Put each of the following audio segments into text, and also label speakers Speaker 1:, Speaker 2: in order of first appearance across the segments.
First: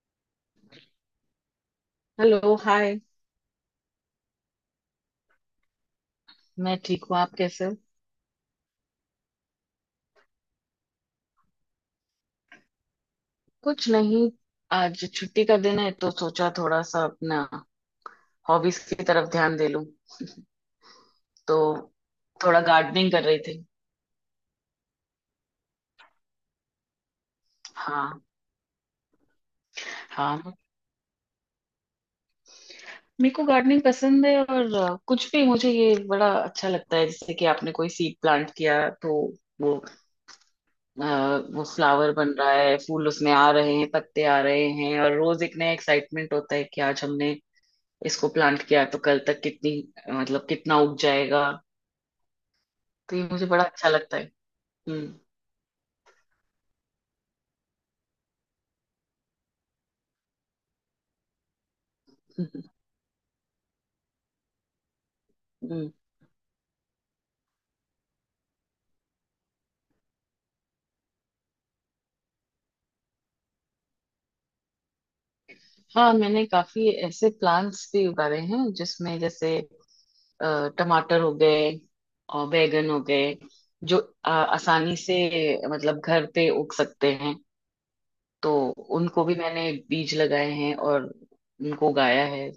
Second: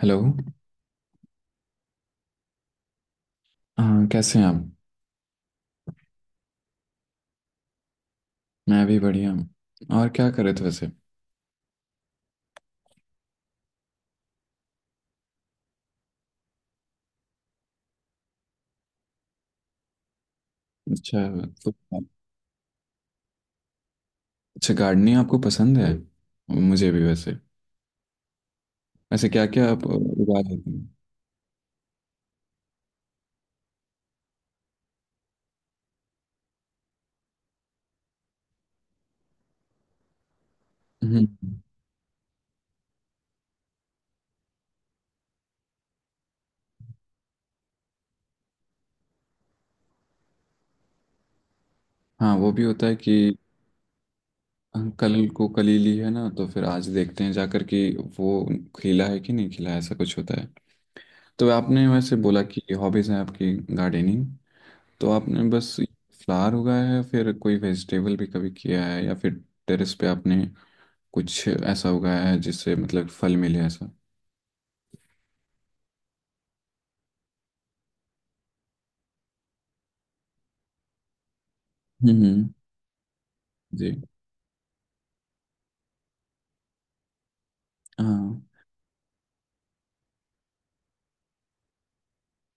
Speaker 1: Hello.
Speaker 2: Hello hi.
Speaker 1: हाँ, कैसे हैं आप?
Speaker 2: मैं ठीक हूँ, आप कैसे हो?
Speaker 1: मैं भी बढ़िया हूँ। और क्या करे थे वैसे?
Speaker 2: कुछ नहीं। आज छुट्टी का दिन है तो सोचा थोड़ा सा अपना हॉबीज की तरफ ध्यान दे लूं।
Speaker 1: अच्छा।
Speaker 2: तो
Speaker 1: तो।
Speaker 2: थोड़ा गार्डनिंग कर रही थी।
Speaker 1: अच्छा, गार्डनिंग आपको पसंद है। मुझे भी वैसे।
Speaker 2: हाँ।
Speaker 1: वैसे क्या क्या आप उगा
Speaker 2: हाँ।
Speaker 1: लेते हैं?
Speaker 2: मेरे को गार्डनिंग पसंद है, और कुछ भी मुझे ये बड़ा अच्छा लगता है जैसे कि आपने कोई सीड प्लांट किया, तो वो
Speaker 1: हम्म।
Speaker 2: वो फ्लावर बन रहा है, फूल उसमें आ रहे हैं, पत्ते आ रहे हैं, और रोज एक नया एक्साइटमेंट होता है कि आज हमने इसको प्लांट किया तो कल तक कितनी मतलब कितना उग जाएगा।
Speaker 1: हाँ वो भी होता है कि
Speaker 2: तो ये मुझे बड़ा अच्छा लगता है। हम्म।
Speaker 1: कल को कली ली है ना तो फिर आज देखते हैं जाकर कि वो खिला है कि नहीं खिला है, ऐसा कुछ होता है। तो आपने वैसे बोला कि
Speaker 2: हम्म।
Speaker 1: हॉबीज़ हैं आपकी गार्डनिंग। तो आपने बस
Speaker 2: हम्म।
Speaker 1: फ्लावर उगाया है, फिर कोई वेजिटेबल भी कभी किया है या फिर टेरेस पे आपने कुछ ऐसा उगाया है जिससे मतलब फल मिले ऐसा?
Speaker 2: हाँ, मैंने काफी ऐसे प्लांट्स भी उगाए हैं जिसमें जैसे टमाटर हो गए
Speaker 1: हम्म।
Speaker 2: और बैगन हो गए,
Speaker 1: जी।
Speaker 2: जो आसानी से मतलब घर पे उग सकते हैं,
Speaker 1: हाँ।
Speaker 2: तो उनको भी मैंने बीज लगाए हैं और उनको उगाया है।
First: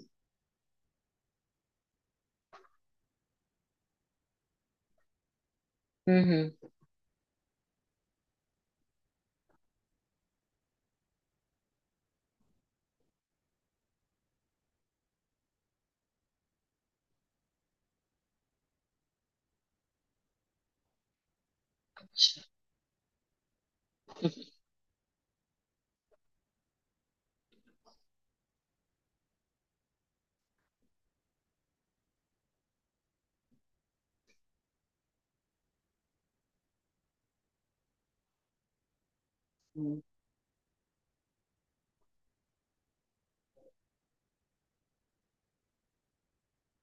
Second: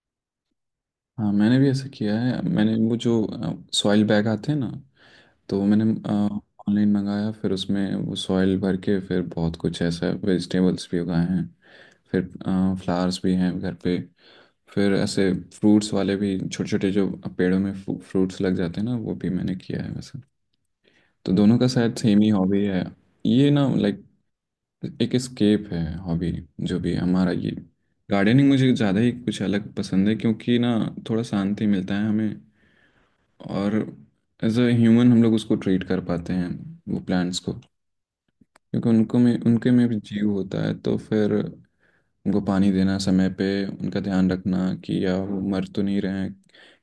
Speaker 1: हाँ मैंने भी ऐसा किया है। मैंने वो जो सॉइल बैग आते हैं ना, तो वो मैंने
Speaker 2: हम्म। हम्म।
Speaker 1: ऑनलाइन मंगाया, फिर उसमें वो सॉइल भर के फिर बहुत कुछ ऐसा वेजिटेबल्स भी उगाए हैं, फिर फ्लावर्स भी हैं घर पे, फिर ऐसे फ्रूट्स वाले भी छोटे छोटे जो पेड़ों में फ्रूट्स लग जाते हैं ना वो भी मैंने किया है वैसे। तो दोनों का शायद सेम ही
Speaker 2: अच्छा।
Speaker 1: हॉबी है। ये ना, लाइक एक स्केप है हॉबी, जो भी है हमारा ये। गार्डनिंग मुझे ज़्यादा ही कुछ अलग पसंद है क्योंकि ना थोड़ा शांति मिलता है हमें, और एज अ ह्यूमन हम लोग उसको ट्रीट कर पाते हैं वो प्लांट्स को, क्योंकि उनको में उनके में भी
Speaker 2: हम्म।
Speaker 1: जीव होता है। तो फिर उनको पानी देना, समय पे उनका ध्यान रखना कि या वो मर तो नहीं रहे हैं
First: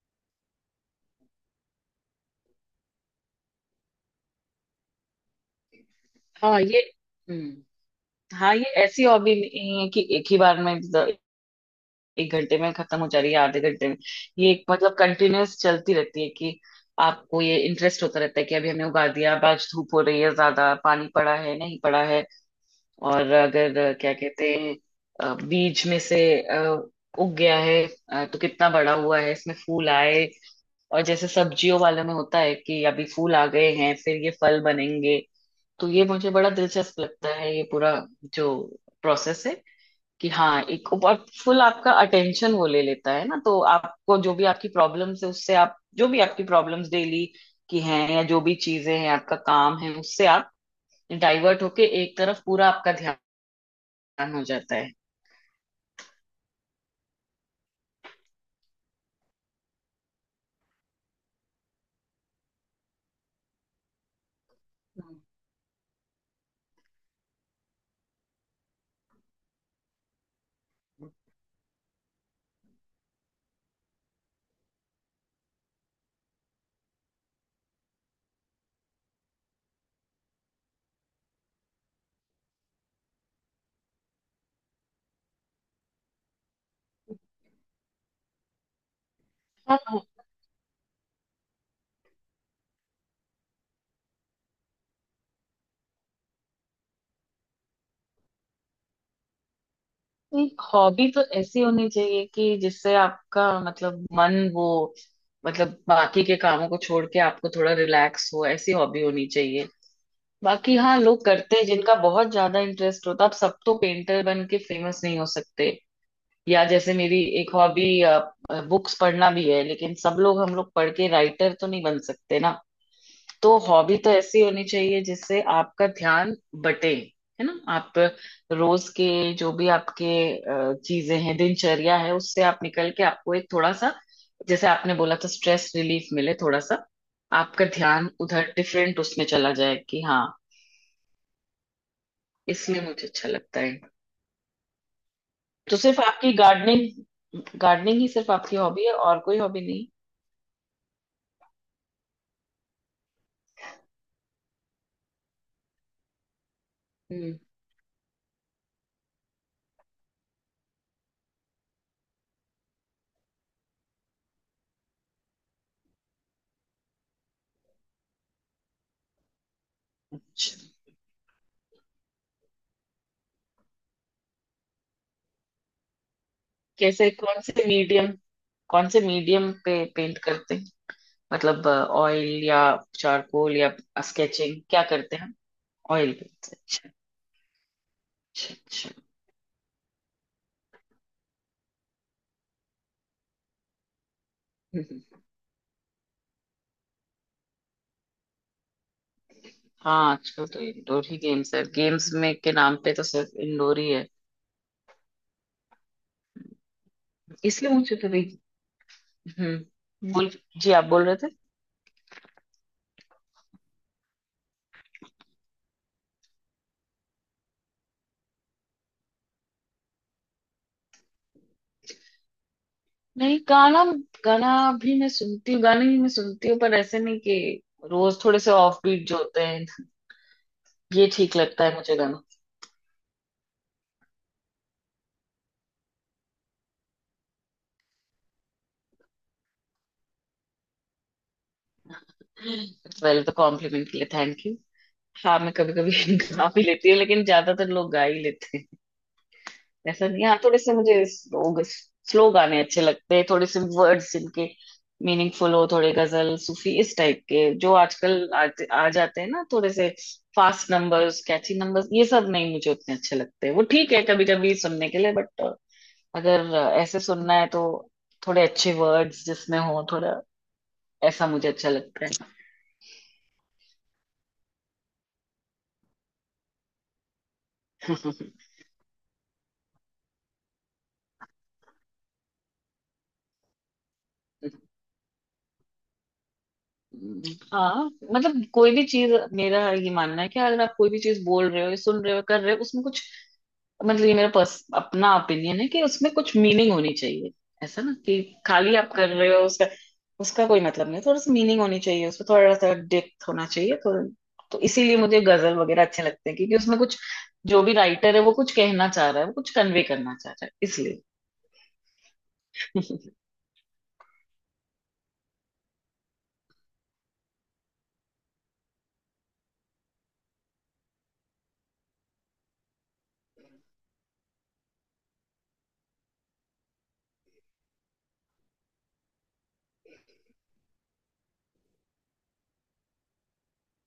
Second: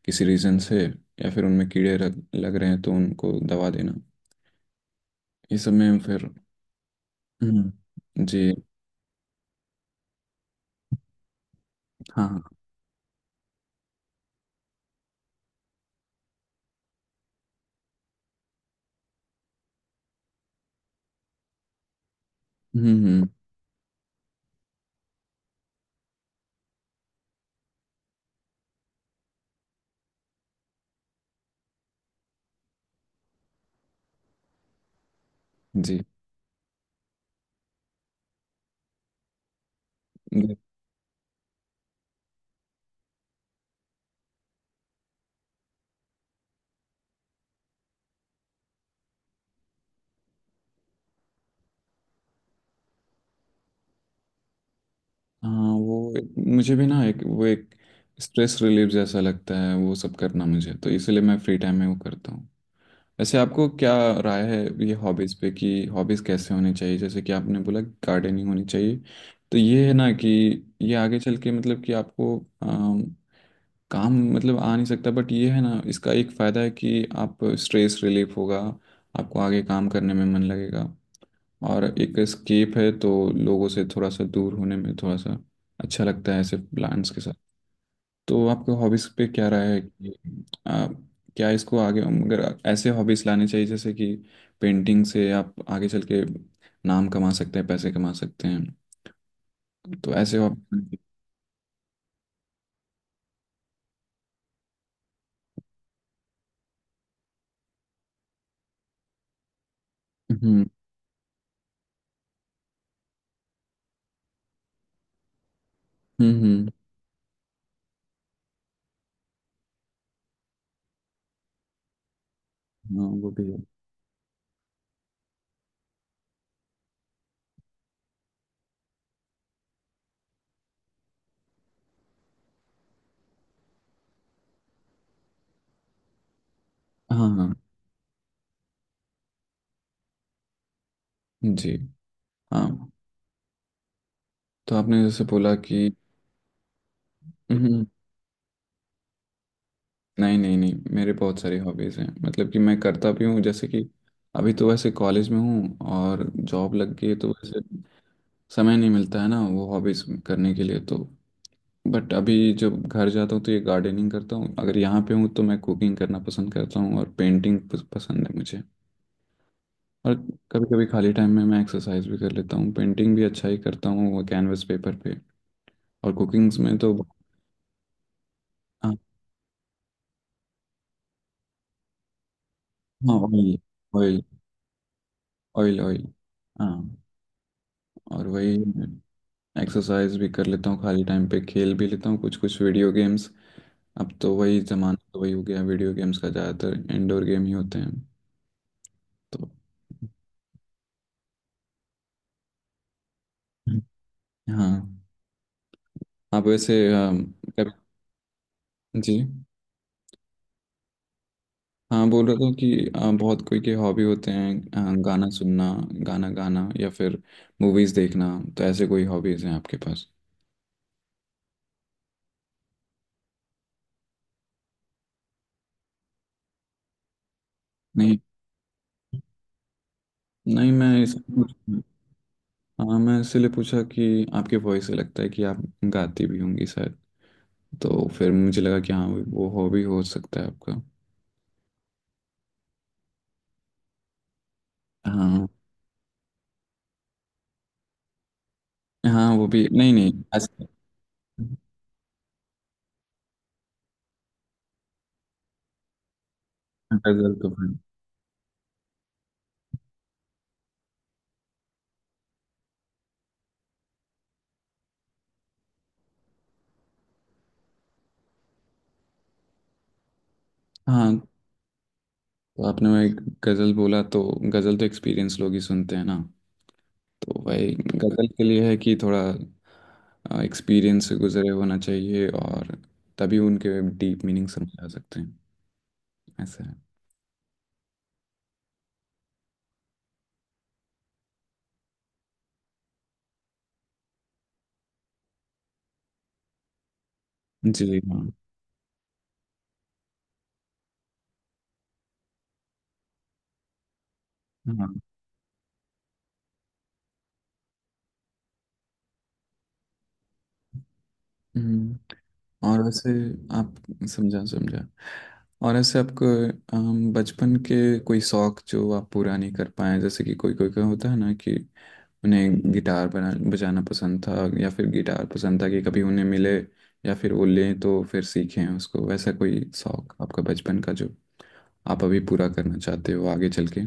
Speaker 1: किसी रीज़न से, या फिर उनमें कीड़े लग रहे हैं तो उनको दवा देना, ये सब में फिर।
Speaker 2: हाँ ये
Speaker 1: हम्म।
Speaker 2: हम्म
Speaker 1: जी।
Speaker 2: हाँ, ये ऐसी हॉबी नहीं है कि एक ही बार में
Speaker 1: हाँ
Speaker 2: एक
Speaker 1: हाँ।
Speaker 2: घंटे में खत्म हो जा रही है, आधे घंटे में। ये एक मतलब कंटिन्यूअस चलती रहती है कि आपको ये इंटरेस्ट होता रहता है कि अभी हमने उगा दिया, अब आज धूप हो रही है, ज्यादा पानी पड़ा है नहीं पड़ा है,
Speaker 1: हम्म।
Speaker 2: और अगर क्या कहते हैं, बीज में से उग गया है, तो कितना बड़ा हुआ है, इसमें फूल आए। और जैसे सब्जियों वाले में होता है कि अभी फूल आ गए हैं, फिर ये फल बनेंगे। तो
Speaker 1: जी।
Speaker 2: ये मुझे बड़ा दिलचस्प लगता है, ये पूरा जो प्रोसेस है, कि हाँ, एक और फुल आपका अटेंशन वो ले लेता है ना, तो आपको जो भी आपकी प्रॉब्लम्स है उससे, आप जो भी आपकी प्रॉब्लम्स डेली की हैं या जो भी चीजें हैं आपका काम है उससे आप डाइवर्ट होके एक तरफ पूरा आपका ध्यान हो जाता है।
Speaker 1: हाँ वो मुझे भी ना एक वो एक स्ट्रेस रिलीफ जैसा लगता है वो सब करना मुझे, तो इसलिए मैं फ्री टाइम में वो करता हूँ। वैसे आपको क्या राय है ये
Speaker 2: हम्म।
Speaker 1: हॉबीज़ पे कि हॉबीज़ कैसे होनी चाहिए? जैसे कि आपने बोला गार्डनिंग होनी चाहिए। तो ये है ना कि ये आगे चल के मतलब कि आपको काम मतलब आ नहीं सकता, बट ये है ना इसका एक फ़ायदा है कि आप स्ट्रेस रिलीफ होगा, आपको आगे काम करने में मन लगेगा, और एक स्केप है तो लोगों से थोड़ा सा दूर होने में थोड़ा सा अच्छा लगता है ऐसे प्लान्स के साथ। तो आपके हॉबीज पे क्या राय है
Speaker 2: हाँ,
Speaker 1: कि आ, क्या इसको आगे अगर ऐसे हॉबीज लाने चाहिए, जैसे कि पेंटिंग से आप आगे चल के नाम कमा सकते हैं पैसे कमा सकते हैं? तो ऐसे
Speaker 2: एक
Speaker 1: हॉबी।
Speaker 2: हॉबी तो ऐसी होनी चाहिए कि जिससे आपका मतलब मन वो मतलब बाकी के कामों को छोड़ के आपको थोड़ा रिलैक्स हो, ऐसी हॉबी होनी चाहिए।
Speaker 1: हम्म
Speaker 2: बाकी हाँ, लोग करते हैं जिनका बहुत ज्यादा इंटरेस्ट होता है, अब सब तो पेंटर बन के फेमस नहीं हो सकते।
Speaker 1: हम्म।
Speaker 2: या
Speaker 1: हम्म।
Speaker 2: जैसे मेरी एक हॉबी बुक्स पढ़ना भी है, लेकिन सब लोग हम लोग पढ़ के राइटर तो नहीं बन सकते ना।
Speaker 1: हाँ वो भी है।
Speaker 2: तो हॉबी तो ऐसी होनी चाहिए जिससे आपका ध्यान बटे, है ना, आप रोज के जो भी आपके चीजें हैं, दिनचर्या है, उससे आप निकल के आपको एक थोड़ा सा, जैसे आपने बोला था, स्ट्रेस रिलीफ मिले, थोड़ा सा
Speaker 1: हाँ हाँ।
Speaker 2: आपका ध्यान उधर डिफरेंट उसमें चला जाए कि हाँ,
Speaker 1: जी। हाँ,
Speaker 2: इसलिए मुझे अच्छा लगता है।
Speaker 1: तो आपने जैसे बोला
Speaker 2: तो
Speaker 1: कि।
Speaker 2: सिर्फ आपकी गार्डनिंग
Speaker 1: हम्म।
Speaker 2: गार्डनिंग ही सिर्फ आपकी हॉबी है और कोई हॉबी नहीं?
Speaker 1: नहीं नहीं नहीं, मेरे बहुत सारी हॉबीज़ हैं मतलब कि मैं करता भी हूँ, जैसे कि अभी तो वैसे कॉलेज में हूँ और जॉब लग गई है, तो
Speaker 2: हम्म।
Speaker 1: वैसे समय नहीं मिलता है ना वो हॉबीज़ करने के लिए तो। बट अभी जब घर जाता हूँ तो ये गार्डनिंग करता हूँ, अगर यहाँ पे हूँ तो मैं कुकिंग करना पसंद करता हूँ और पेंटिंग पसंद है मुझे। और
Speaker 2: अच्छा।
Speaker 1: कभी कभी खाली टाइम में मैं एक्सरसाइज भी कर लेता हूँ, पेंटिंग भी अच्छा ही करता हूँ वो कैनवस पेपर पे। और कुकिंग्स में तो।
Speaker 2: कैसे कौन से मीडियम कौन
Speaker 1: हाँ।
Speaker 2: से मीडियम पे पेंट करते हैं? मतलब ऑयल या चारकोल
Speaker 1: ऑयल।
Speaker 2: या
Speaker 1: ऑयल।
Speaker 2: स्केचिंग क्या करते हैं?
Speaker 1: Oil oil.
Speaker 2: ऑयल पे। अच्छा,
Speaker 1: हाँ oil, oil,
Speaker 2: अच्छा,
Speaker 1: oil। हाँ, और वही
Speaker 2: अच्छा।
Speaker 1: एक्सरसाइज भी कर लेता हूँ खाली टाइम पे, खेल भी लेता हूँ कुछ कुछ वीडियो गेम्स। अब तो वही जमाना
Speaker 2: हम्म।
Speaker 1: तो वही हो गया वीडियो गेम्स का, ज़्यादातर इंडोर गेम ही होते हैं। तो
Speaker 2: हाँ, आजकल तो इंडोर ही गेम्स है, गेम्स में के नाम पे तो सिर्फ इंडोर ही है,
Speaker 1: हाँ। आप वैसे कभी।
Speaker 2: इसलिए मुझे तो नहीं।
Speaker 1: जी।
Speaker 2: हम्म। बोल जी, आप बोल रहे थे?
Speaker 1: हाँ बोल रहा था कि बहुत कोई के हॉबी होते हैं। गाना सुनना, गाना गाना, या फिर मूवीज़ देखना। तो ऐसे कोई हॉबीज़ हैं आपके पास?
Speaker 2: नहीं, गाना गाना भी मैं सुनती हूँ, गाने भी मैं सुनती हूँ, पर ऐसे नहीं कि
Speaker 1: नहीं
Speaker 2: रोज। थोड़े से ऑफ बीट जो होते हैं
Speaker 1: नहीं मैं
Speaker 2: ये
Speaker 1: इस।
Speaker 2: ठीक लगता है मुझे गाना।
Speaker 1: हाँ मैं इसलिए पूछा कि आपके वॉइस से लगता है कि आप गाती भी होंगी शायद, तो फिर मुझे लगा कि हाँ वो हॉबी हो सकता है आपका।
Speaker 2: वेल, तो कॉम्प्लीमेंट के लिए थैंक यू। हाँ,
Speaker 1: हाँ।
Speaker 2: मैं कभी कभी गा भी लेती हूँ, लेकिन ज्यादातर लोग गा ही लेते हैं,
Speaker 1: हाँ वो भी नहीं
Speaker 2: ऐसा
Speaker 1: नहीं
Speaker 2: नहीं है। हाँ, थोड़े
Speaker 1: ऐसे-।
Speaker 2: से मुझे स्लो गाने अच्छे लगते हैं, थोड़े से वर्ड्स जिनके मीनिंगफुल हो, थोड़े गजल सूफी इस टाइप
Speaker 1: गजल
Speaker 2: के
Speaker 1: तो
Speaker 2: जो
Speaker 1: फिर-।
Speaker 2: आजकल आते आ जाते हैं ना। थोड़े से फास्ट नंबर्स कैची नंबर्स ये सब नहीं मुझे उतने अच्छे लगते, वो ठीक है कभी कभी सुनने के लिए, बट अगर ऐसे सुनना है तो थोड़े अच्छे वर्ड्स जिसमें हो, थोड़ा
Speaker 1: हाँ,
Speaker 2: ऐसा मुझे अच्छा लगता
Speaker 1: तो आपने मैं गजल बोला तो, गजल तो एक्सपीरियंस लोग ही सुनते हैं ना। तो भाई
Speaker 2: है।
Speaker 1: गजल के लिए है कि थोड़ा एक्सपीरियंस से गुजरे होना चाहिए, और तभी उनके डीप मीनिंग समझ आ सकते हैं, ऐसा है।
Speaker 2: हाँ, मतलब कोई भी चीज मेरा ये मानना है कि अगर आप कोई भी चीज बोल रहे हो या सुन रहे हो कर रहे हो उसमें कुछ मतलब, ये मेरा पर्स अपना ओपिनियन है कि उसमें कुछ मीनिंग होनी चाहिए, ऐसा ना
Speaker 1: जी।
Speaker 2: कि खाली आप कर रहे हो, उसका उसका कोई मतलब नहीं, थोड़ा सा मीनिंग होनी चाहिए उसमें, थोड़ा सा डेप्थ होना चाहिए, तो
Speaker 1: हाँ।
Speaker 2: इसीलिए मुझे गजल वगैरह अच्छे लगते हैं क्योंकि उसमें कुछ जो भी राइटर है वो कुछ कहना चाह रहा है, वो कुछ कन्वे करना चाह रहा है, इसलिए।
Speaker 1: हम्म। और वैसे आप। समझा समझा। और ऐसे आपको बचपन के कोई शौक जो आप पूरा नहीं कर पाए, जैसे कि कोई कोई का होता है ना कि उन्हें गिटार बना बजाना पसंद था, या फिर गिटार पसंद था कि कभी उन्हें मिले, या फिर वो लें तो फिर सीखें उसको, वैसा कोई शौक आपका बचपन का जो आप अभी पूरा करना चाहते हो आगे चल के?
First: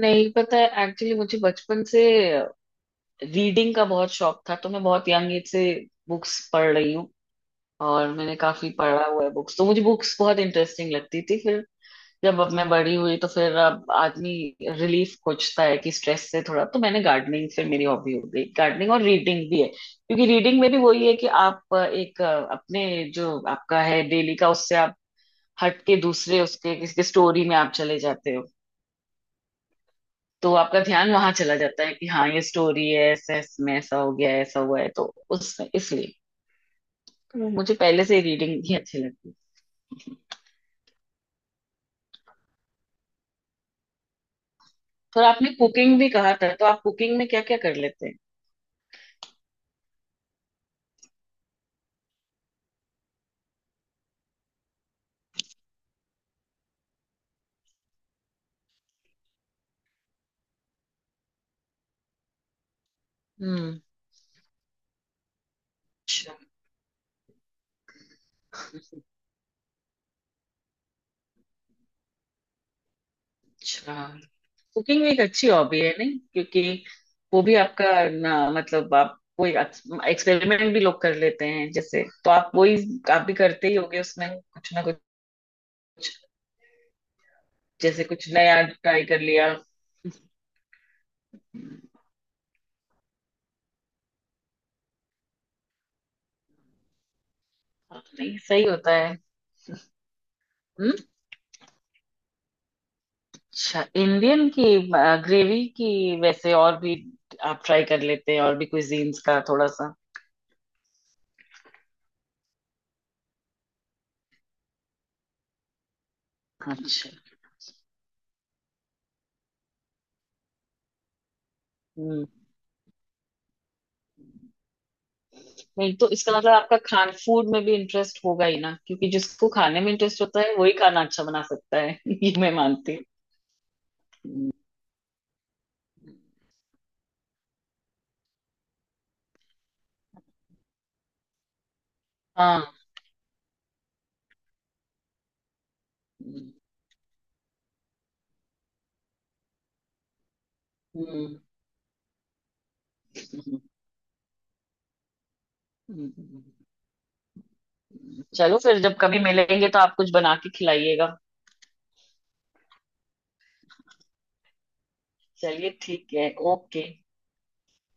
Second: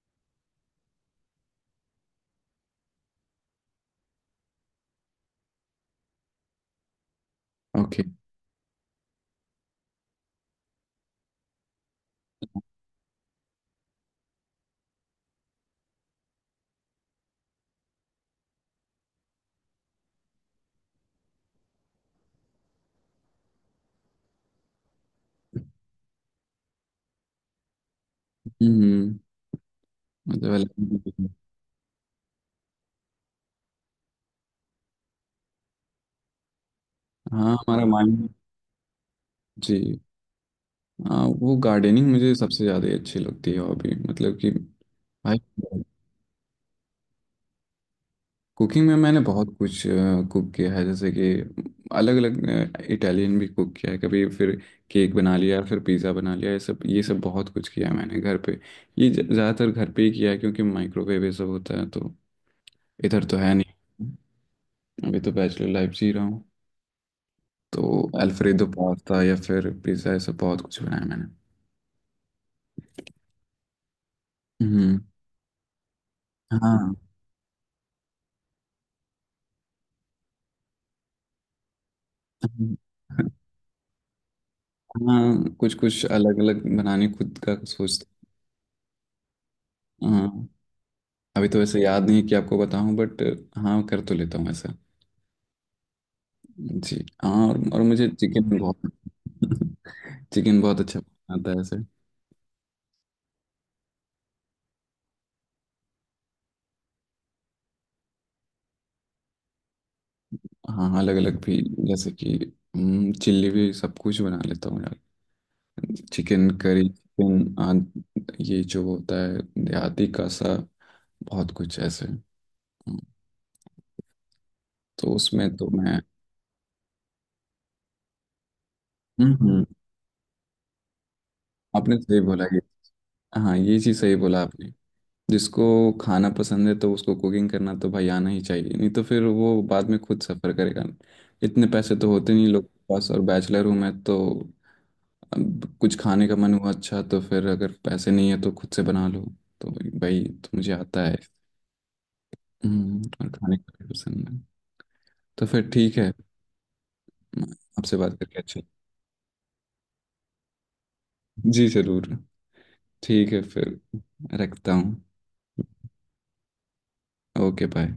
Speaker 2: नहीं पता है एक्चुअली, मुझे बचपन से रीडिंग का बहुत शौक था, तो मैं बहुत यंग एज से बुक्स पढ़ रही हूँ
Speaker 1: ओके।
Speaker 2: और मैंने काफी पढ़ा हुआ है बुक्स, तो मुझे बुक्स बहुत इंटरेस्टिंग लगती थी। फिर जब अब मैं बड़ी हुई तो फिर अब आदमी रिलीफ खोजता है कि स्ट्रेस से थोड़ा, तो मैंने गार्डनिंग फिर मेरी हॉबी हो गई, गार्डनिंग और रीडिंग भी है, क्योंकि रीडिंग में भी वही है कि आप एक अपने जो आपका है डेली का उससे आप हट के दूसरे उसके किसी स्टोरी में आप चले जाते हो।
Speaker 1: हम्म। मतलब
Speaker 2: तो आपका ध्यान वहां
Speaker 1: अलग-।
Speaker 2: चला जाता है कि हाँ, ये स्टोरी है ऐसा, इसमें ऐसा हो गया है, ऐसा हुआ है, तो उसमें इसलिए तो
Speaker 1: हाँ
Speaker 2: मुझे
Speaker 1: हमारा
Speaker 2: पहले से
Speaker 1: माइंड।
Speaker 2: रीडिंग ही अच्छी लगती है।
Speaker 1: जी। हाँ वो गार्डनिंग मुझे सबसे ज़्यादा अच्छी लगती है हॉबी मतलब कि। भाई
Speaker 2: और आपने कुकिंग भी कहा था, तो आप कुकिंग में क्या क्या कर लेते हैं?
Speaker 1: कुकिंग में मैंने बहुत कुछ कुक किया है, जैसे कि अलग अलग इटालियन भी कुक किया है कभी, फिर केक बना लिया, फिर पिज़्ज़ा बना लिया, ये सब बहुत कुछ किया है मैंने घर पे। ये ज़्यादातर घर पे ही किया है क्योंकि माइक्रोवेव ये सब होता है तो, इधर तो है
Speaker 2: हम्म।
Speaker 1: नहीं, अभी तो बैचलर लाइफ जी रहा
Speaker 2: अच्छा।
Speaker 1: हूँ। तो अल्फ्रेडो पास्ता या फिर पिज़्ज़ा ये सब बहुत कुछ बनाया मैंने।
Speaker 2: अच्छा।
Speaker 1: हम्म।
Speaker 2: कुकिंग एक अच्छी हॉबी है नहीं, क्योंकि
Speaker 1: हाँ।
Speaker 2: वो भी आपका ना, मतलब आप कोई एक्सपेरिमेंट भी लोग कर लेते हैं जैसे, तो आप वही, आप भी करते ही होगे उसमें कुछ ना कुछ,
Speaker 1: हाँ कुछ कुछ अलग अलग बनाने खुद का
Speaker 2: जैसे
Speaker 1: सोचते
Speaker 2: कुछ नया ट्राई कर लिया।
Speaker 1: हैं। हाँ अभी तो वैसे याद नहीं है कि आपको बताऊं बट, हाँ कर तो लेता हूँ ऐसा। जी। हाँ, और मुझे
Speaker 2: नहीं
Speaker 1: चिकन
Speaker 2: सही
Speaker 1: बहुत
Speaker 2: होता है।
Speaker 1: चिकन बहुत
Speaker 2: हम्म,
Speaker 1: अच्छा आता है ऐसे।
Speaker 2: अच्छा, इंडियन की ग्रेवी की वैसे, और भी आप ट्राई कर लेते हैं और भी कुजीन्स का थोड़ा सा?
Speaker 1: हाँ अलग अलग भी जैसे कि चिल्ली भी सब कुछ बना लेता हूँ यार, चिकन करी
Speaker 2: अच्छा।
Speaker 1: चिकन आद ये जो होता है देहाती का सा, बहुत कुछ ऐसे।
Speaker 2: हम्म।
Speaker 1: हम्म। तो उसमें तो
Speaker 2: नहीं
Speaker 1: मैं।
Speaker 2: तो इसका मतलब आपका खान फूड में भी इंटरेस्ट होगा ही ना, क्योंकि जिसको
Speaker 1: हम्म।
Speaker 2: खाने में इंटरेस्ट होता है वही खाना अच्छा बना सकता
Speaker 1: आपने
Speaker 2: है
Speaker 1: सही
Speaker 2: ये
Speaker 1: बोला
Speaker 2: मैं
Speaker 1: ये।
Speaker 2: मानती
Speaker 1: हाँ ये चीज़ सही बोला
Speaker 2: हूँ।
Speaker 1: आपने। जिसको खाना पसंद है तो उसको कुकिंग करना तो भाई आना ही चाहिए, नहीं तो फिर वो बाद में खुद सफ़र करेगा, इतने पैसे तो होते नहीं लोग
Speaker 2: हाँ।
Speaker 1: के पास और बैचलर हूँ मैं तो। अब कुछ खाने का
Speaker 2: हम्म।
Speaker 1: मन हुआ अच्छा तो फिर अगर पैसे नहीं है तो खुद से बना लो। तो भाई तो मुझे आता है।
Speaker 2: हम्म।
Speaker 1: और खाने
Speaker 2: हम्म।
Speaker 1: का भी पसंद है। तो फिर ठीक है।
Speaker 2: हम्म।
Speaker 1: आपसे बात करके
Speaker 2: चलो
Speaker 1: अच्छा।
Speaker 2: फिर, जब कभी मिलेंगे तो आप कुछ बना के खिलाइएगा।
Speaker 1: जी ज़रूर। ठीक है फिर, रखता हूँ।
Speaker 2: चलिए, ठीक है, ओके।
Speaker 1: Okay bye.